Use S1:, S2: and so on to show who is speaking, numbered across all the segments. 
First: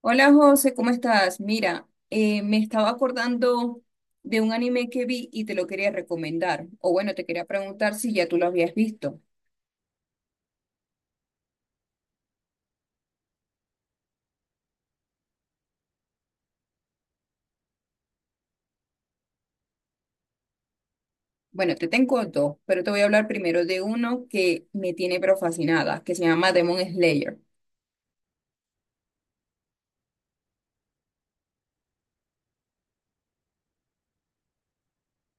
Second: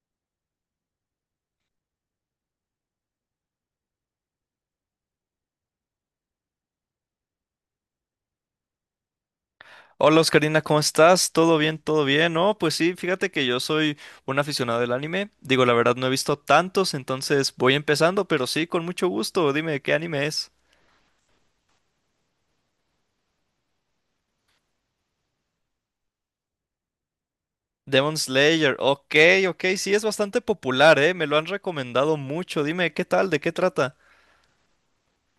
S1: Hola José, ¿cómo estás? Mira, me estaba acordando de un anime que vi y te lo quería recomendar. O bueno, te quería preguntar si ya tú lo habías visto.
S2: Hola Oscarina, ¿cómo estás? ¿Todo bien? ¿Todo bien? No, pues sí, fíjate que yo soy un aficionado del anime. Digo, la verdad no he visto tantos, entonces voy empezando, pero sí, con mucho gusto. Dime, ¿qué anime es?
S1: Bueno, te tengo dos, pero te voy a hablar primero de uno que me tiene pero fascinada, que se llama Demon Slayer.
S2: Demon Slayer. Ok, ok, sí, es bastante popular, ¿eh? Me lo han recomendado mucho. Dime, ¿qué tal? ¿De qué trata?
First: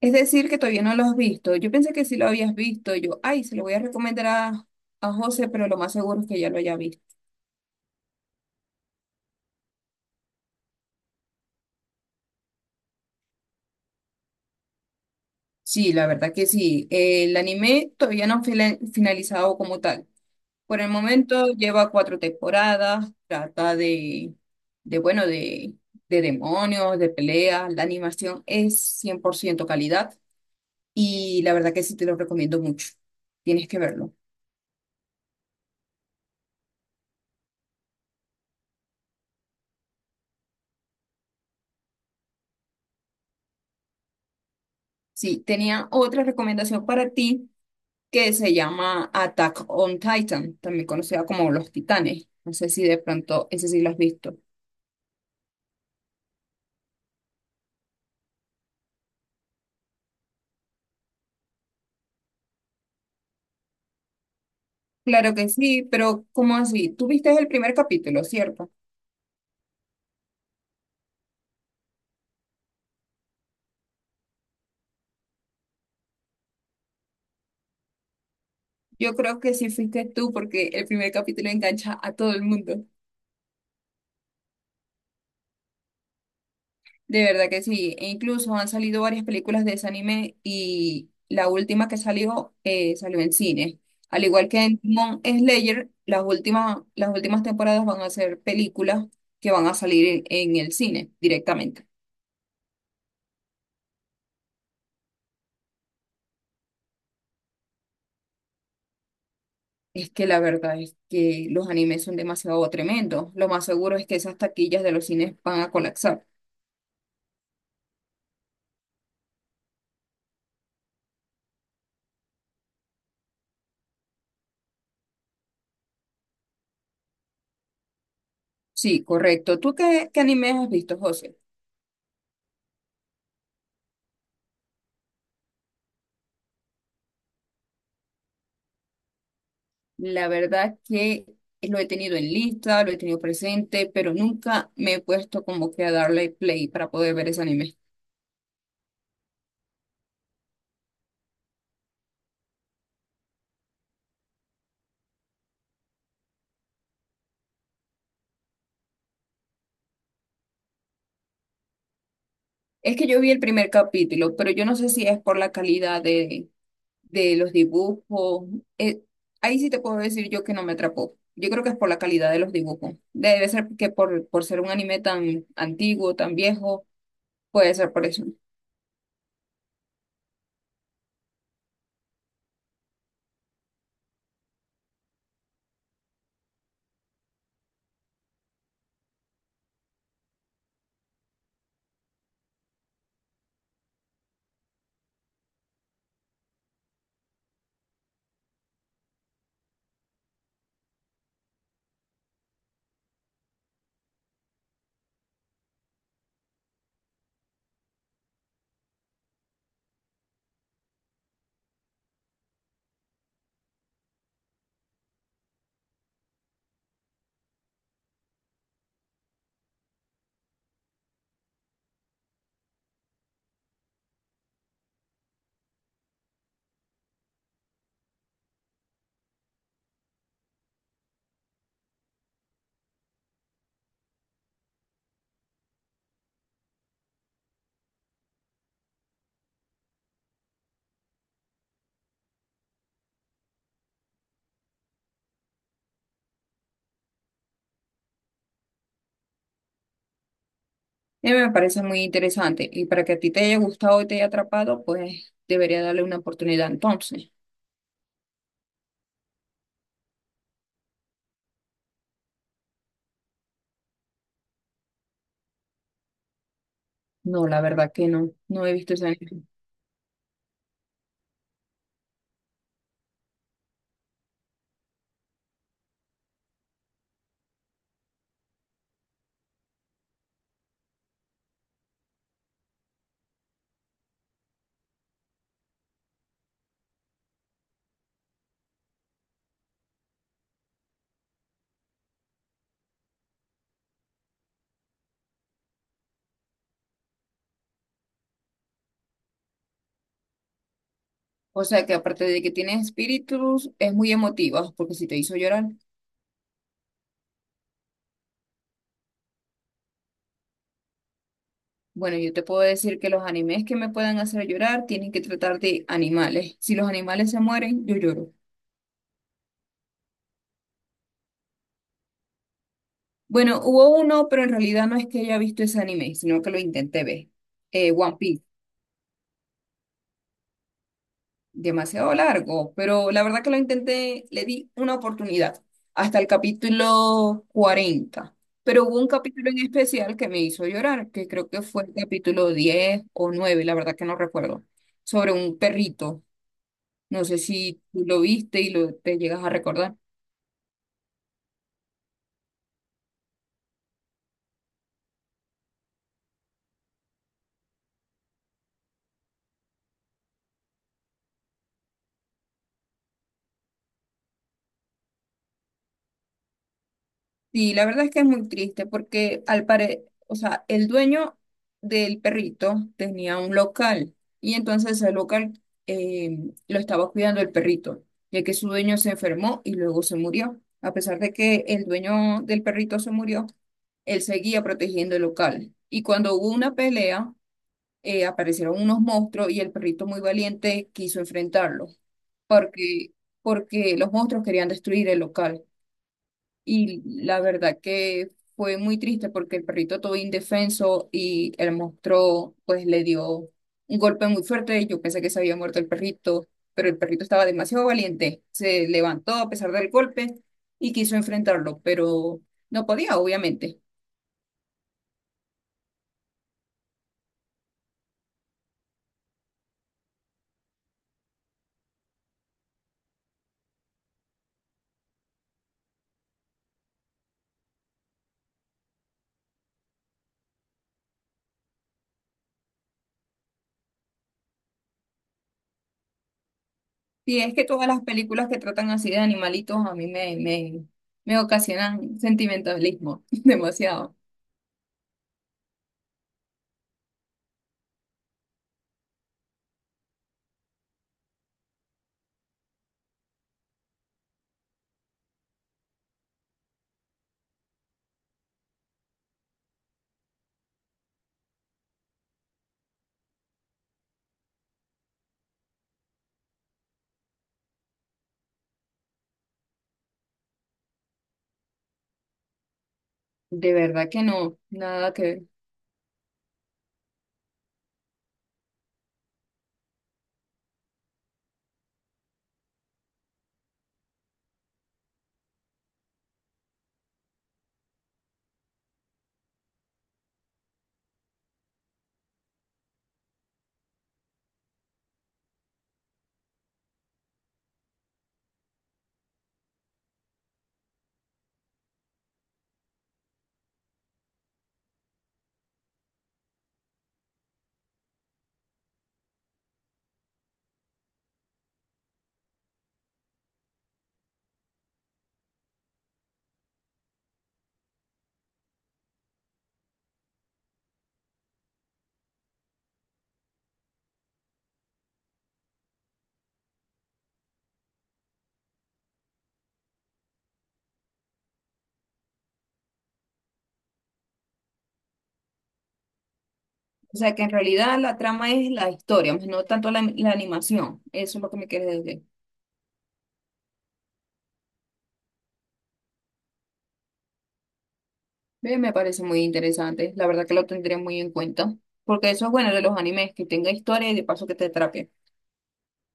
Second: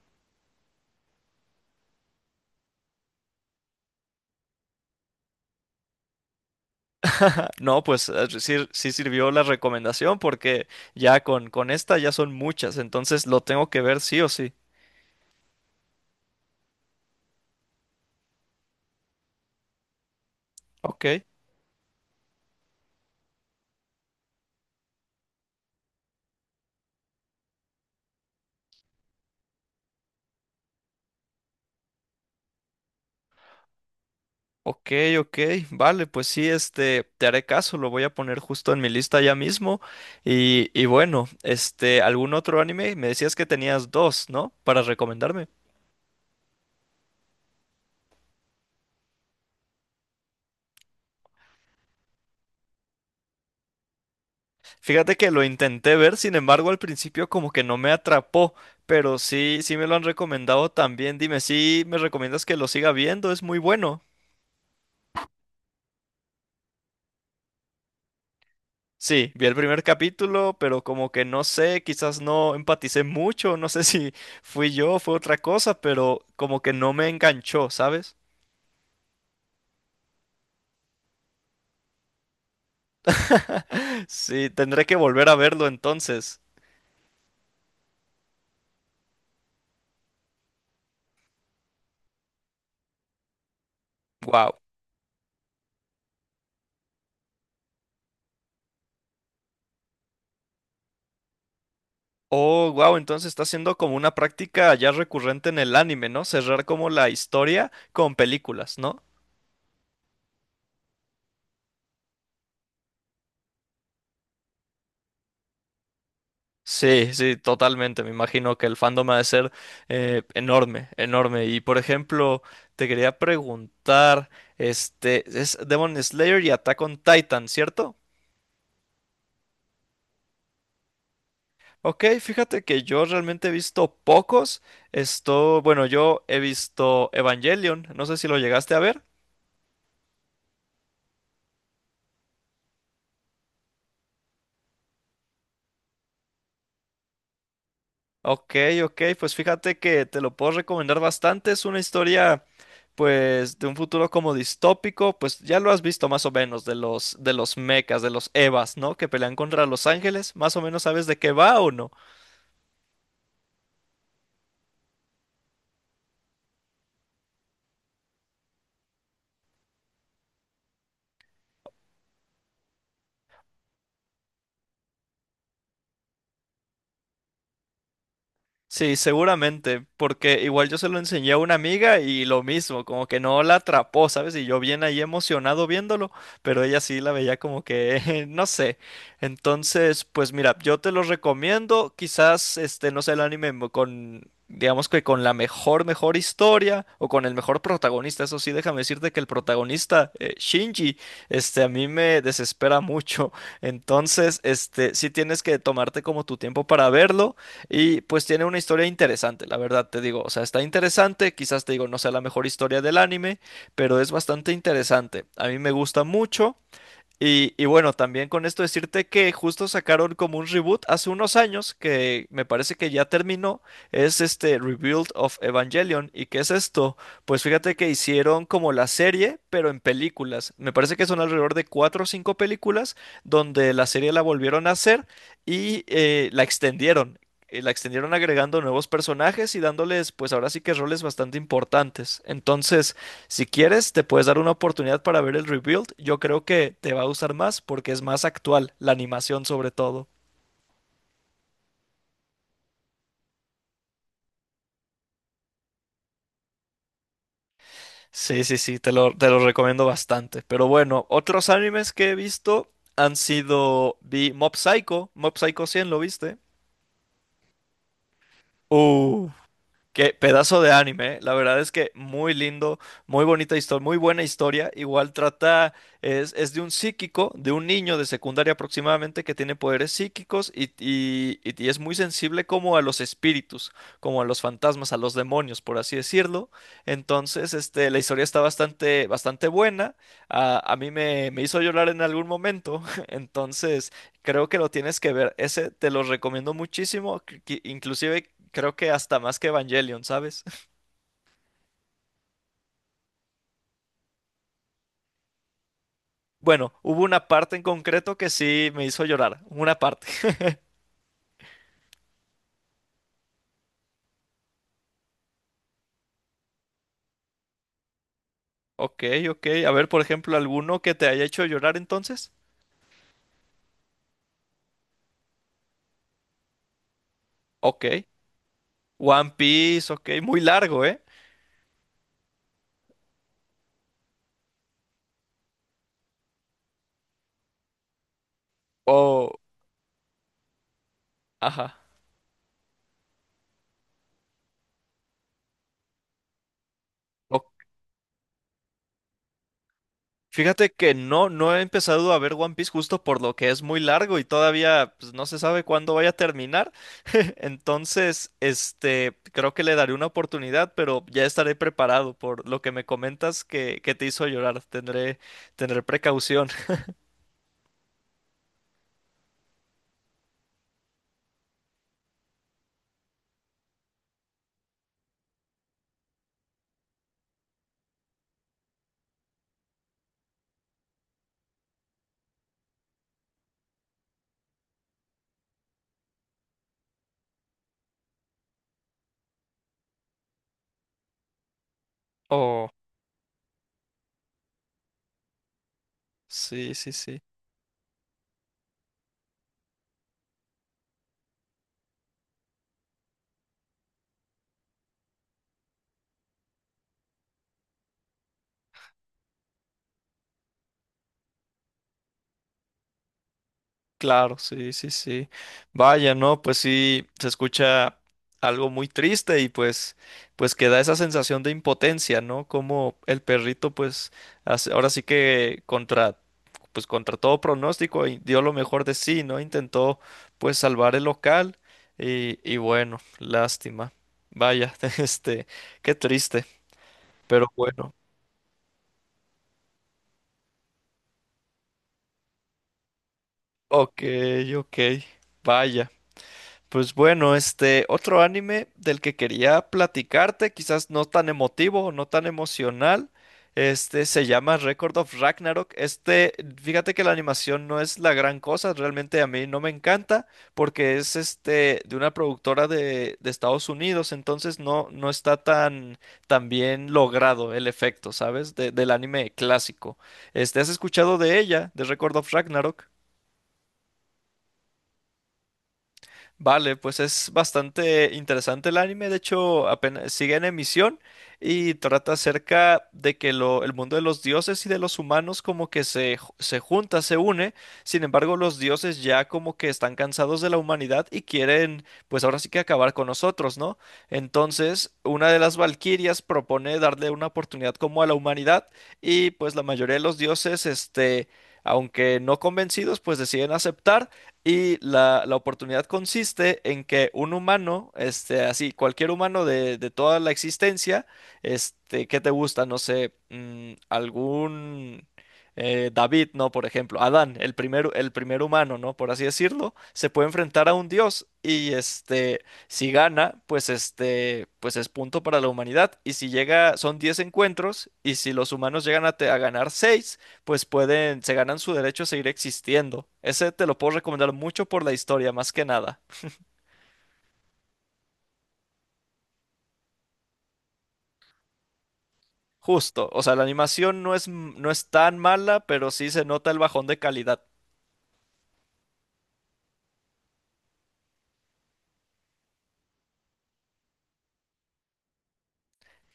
S1: Es decir, que todavía no lo has visto. Yo pensé que sí lo habías visto. Yo, ay, se lo voy a recomendar a José, pero lo más seguro es que ya lo haya visto.
S2: No, pues ah, sí, sí sirvió la recomendación porque ya con esta ya son muchas, entonces lo tengo que ver sí o sí.
S1: Sí, la verdad que sí. El anime todavía no ha finalizado como tal. Por el
S2: Ok.
S1: momento lleva 4 temporadas, trata de bueno, de demonios, de peleas, la animación es 100% calidad y la verdad que sí te lo recomiendo mucho, tienes que verlo.
S2: Ok, ok, vale, pues sí, este, te haré caso, lo voy a poner justo en mi lista ya mismo. Y bueno, este, ¿algún otro anime? Me decías que tenías dos, ¿no? Para
S1: Sí,
S2: recomendarme.
S1: tenía otra recomendación para ti que se llama Attack on Titan, también conocida como Los Titanes, no sé si de pronto ese sí lo has visto.
S2: Fíjate que lo intenté ver, sin embargo, al principio como que no me atrapó, pero sí, sí me lo han recomendado también. Dime, ¿sí me recomiendas que lo siga viendo? Es muy bueno.
S1: Claro que sí, pero ¿cómo así? Tú viste el primer capítulo, ¿cierto?
S2: Sí, vi el primer capítulo, pero como que no sé, quizás no empaticé mucho, no sé si fui yo, o fue otra cosa, pero como que no me enganchó, ¿sabes?
S1: Yo creo que sí fuiste tú porque el primer capítulo engancha a todo el mundo.
S2: Sí, tendré que volver a verlo entonces.
S1: De verdad que sí. E incluso han salido varias películas de ese anime y la última que salió salió en cine. Al igual
S2: Wow.
S1: que en Demon Slayer, las últimas temporadas van a ser películas que van a salir en el cine directamente.
S2: Oh, wow, entonces está siendo como una práctica ya recurrente en el anime, ¿no? Cerrar como la historia con películas, ¿no?
S1: Es que la verdad es que los animes son demasiado tremendos. Lo más seguro es que esas taquillas de los cines van a colapsar.
S2: Sí, sí, totalmente. Me imagino que el fandom ha de ser enorme, enorme. Y por ejemplo, te quería preguntar, este, es Demon Slayer y Attack on Titan, ¿cierto?
S1: Sí, correcto. ¿Tú qué, qué animes has visto, José?
S2: Ok, fíjate que yo realmente he visto pocos. Esto, bueno, yo he visto Evangelion, no sé si lo llegaste a ver.
S1: La verdad que lo he tenido en lista, lo he tenido presente, pero nunca me he puesto como que a darle play para poder ver ese anime.
S2: Ok, ok, pues fíjate que te lo puedo recomendar bastante. Es una historia, pues, de un futuro como distópico. Pues ya lo has visto más o menos, de los mechas, de los Evas, ¿no? Que pelean contra los ángeles. ¿Más o menos sabes de qué va o no?
S1: Es que yo vi el primer capítulo, pero yo no sé si es por la calidad de los dibujos. Eh, ahí sí te puedo decir yo que no me atrapó. Yo creo que es por la calidad de los dibujos. Debe ser que por ser un anime tan antiguo, tan viejo, puede ser por eso.
S2: Sí, seguramente, porque igual yo se lo enseñé a una amiga y lo mismo, como que no la atrapó, ¿sabes? Y yo bien ahí emocionado viéndolo, pero ella sí la veía como que, no sé. Entonces, pues mira, yo te lo recomiendo, quizás, este, no sé, el anime con, digamos que con la mejor, mejor historia o con el mejor protagonista, eso sí, déjame decirte que el protagonista, Shinji, este, a mí me desespera mucho. Entonces, este, sí tienes que tomarte como tu tiempo para verlo. Y pues tiene una historia interesante, la verdad te digo. O sea, está interesante, quizás te digo, no sea la mejor historia del anime, pero es bastante interesante. A mí me gusta mucho. Y bueno, también con esto decirte que justo sacaron como un reboot hace unos años que me parece que ya terminó, es este Rebuild of Evangelion. ¿Y qué es esto? Pues fíjate que hicieron como la serie, pero en películas. Me parece que son alrededor de cuatro o cinco películas donde la serie la volvieron a hacer y la extendieron. La extendieron agregando nuevos personajes y dándoles, pues ahora sí que roles bastante importantes. Entonces, si quieres, te puedes dar una oportunidad para ver el rebuild. Yo creo que te va a gustar más porque es más actual, la animación sobre todo.
S1: Y me parece muy interesante. Y para que a ti te haya gustado y te haya atrapado, pues debería darle una oportunidad entonces.
S2: Sí, sí, sí, te lo recomiendo bastante. Pero bueno, otros animes que he visto han sido... Vi Mob Psycho, Mob Psycho 100, ¿lo viste?
S1: No, la verdad que no, no he visto ese
S2: Uh.
S1: anime.
S2: Qué pedazo de anime, ¿eh? La verdad es que muy lindo, muy bonita historia, muy buena historia. Igual trata, es de un psíquico, de un niño de secundaria aproximadamente que tiene poderes psíquicos y, y es muy sensible como a los espíritus, como a los fantasmas, a los demonios, por así decirlo. Entonces, este, la historia está bastante, bastante buena. A mí me hizo llorar en algún momento. Entonces, creo que lo tienes que ver. Ese te lo recomiendo muchísimo. Que Inclusive creo que hasta más que Evangelion, ¿sabes?
S1: O sea que aparte de que tiene espíritus, es muy emotiva, porque si te hizo llorar,
S2: Bueno, hubo una parte en concreto que sí me hizo llorar. Una parte.
S1: bueno, yo te puedo decir que los animes que me puedan hacer llorar tienen que tratar de animales. Si los animales se mueren, yo lloro.
S2: Ok, ok. A ver, por ejemplo, alguno que te haya hecho llorar entonces.
S1: Bueno, hubo uno, pero en realidad no es que haya visto ese anime, sino que lo intenté ver.
S2: Ok.
S1: One Piece.
S2: One Piece, ok. Muy largo, ¿eh?
S1: Demasiado largo, pero la verdad que lo intenté, le di una oportunidad hasta el capítulo 40, pero hubo un
S2: O...
S1: capítulo en especial que me hizo llorar, que creo que
S2: Ajá.
S1: fue el capítulo 10 o 9, la verdad que no recuerdo, sobre un perrito. No sé si tú lo viste y lo, te llegas a recordar.
S2: Fíjate que no, no he empezado a ver One Piece justo por lo que es muy largo y todavía pues, no se sabe cuándo vaya a terminar. Entonces, este, creo que le daré una oportunidad, pero ya estaré preparado por lo que me comentas que te hizo llorar. Tendré, tendré precaución.
S1: Sí, la verdad es que es muy triste porque al pare, o sea, el dueño del perrito tenía un local y entonces el local lo estaba cuidando el perrito, ya que su dueño se enfermó y luego se murió. A pesar de que el dueño del perrito se murió, él seguía protegiendo el local. Y cuando hubo una pelea, aparecieron unos monstruos y el perrito muy valiente quiso enfrentarlo
S2: Oh,
S1: porque, porque los monstruos querían destruir el local.
S2: sí, sí,
S1: Y
S2: sí.
S1: la verdad que fue muy triste porque el perrito todo indefenso y el monstruo pues le dio un golpe muy fuerte. Yo pensé que se había muerto el perrito, pero el perrito estaba demasiado valiente. Se levantó a pesar del golpe y quiso enfrentarlo, pero no podía, obviamente.
S2: Claro, sí, sí, sí. Vaya, no, pues sí, se escucha algo muy triste y pues, pues que da esa sensación de impotencia, ¿no? Como el perrito, pues, ahora sí que contra, pues contra todo pronóstico y dio lo mejor de sí, ¿no? Intentó, pues, salvar el local y bueno, lástima. Vaya, este, qué triste,
S1: Y
S2: pero
S1: es que todas
S2: bueno.
S1: las películas que tratan así de animalitos a mí me, me, me ocasionan sentimentalismo
S2: Ok,
S1: demasiado.
S2: ok, vaya. Pues bueno, este otro anime del que quería platicarte, quizás no tan emotivo, no tan emocional, este se llama Record of Ragnarok. Este, fíjate que la animación no es la gran cosa, realmente a mí no me encanta porque es este de una productora de Estados Unidos, entonces no, no está tan, tan bien logrado el efecto, ¿sabes? Del anime clásico. Este, ¿has escuchado de ella, de Record of Ragnarok?
S1: De verdad que no, nada que ver.
S2: Vale, pues es bastante interesante el anime, de hecho apenas sigue en emisión y trata acerca de que el mundo de los dioses y de los humanos como que se, se junta, se une, sin embargo los dioses ya como que están cansados de la humanidad y quieren pues ahora sí que acabar con nosotros, ¿no? Entonces una de las valquirias propone darle una oportunidad como a la humanidad y pues la mayoría de los dioses, este, aunque no convencidos, pues deciden aceptar. Y la oportunidad consiste en que un humano, este, así, cualquier humano de toda la existencia, este, ¿qué te gusta? No sé, mm, algún David, ¿no? Por ejemplo, Adán, el primer humano, ¿no? Por así decirlo, se puede enfrentar a un dios y, este, si gana, pues, este, pues es punto para la humanidad. Y si llega, son 10 encuentros y si los humanos llegan a, a ganar 6 pues pueden, se ganan su derecho a seguir existiendo. Ese te lo puedo recomendar mucho por la historia, más que nada.
S1: O sea que en realidad la trama es la historia, más no tanto la, la animación. Eso es lo que me quieres decir.
S2: Justo, o sea, la animación no es, no es tan mala, pero sí se nota el bajón de calidad.
S1: Ve, me parece muy interesante. La verdad que lo tendré muy en cuenta. Porque eso es bueno de los animes, que tenga historia y de paso que te atrape.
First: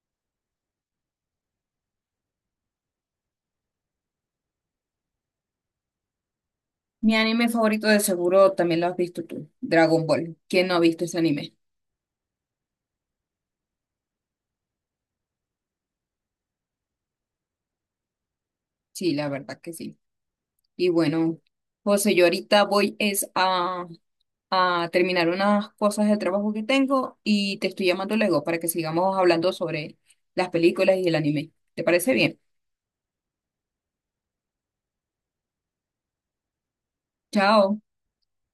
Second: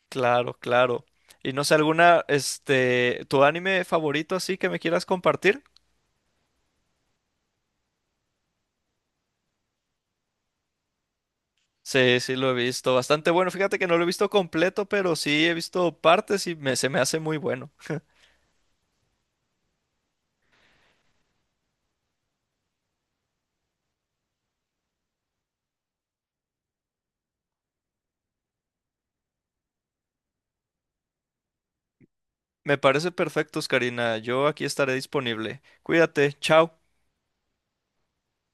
S2: Claro, claro. Y no sé, alguna, este, ¿tu anime favorito así que me quieras compartir?
S1: Mi anime favorito de seguro también lo has visto tú, Dragon Ball. ¿Quién no ha visto ese anime?
S2: Sí, sí lo he visto, bastante bueno. Fíjate que no lo he visto completo, pero sí he visto partes y me, se me hace muy bueno.
S1: Sí, la verdad que sí. Y bueno, José, yo ahorita voy es a terminar unas cosas de trabajo que tengo y te estoy llamando luego para que sigamos hablando sobre las películas y el anime. ¿Te parece bien?
S2: Me parece perfecto, Karina. Yo aquí estaré disponible. Cuídate, chao.
S1: Chao.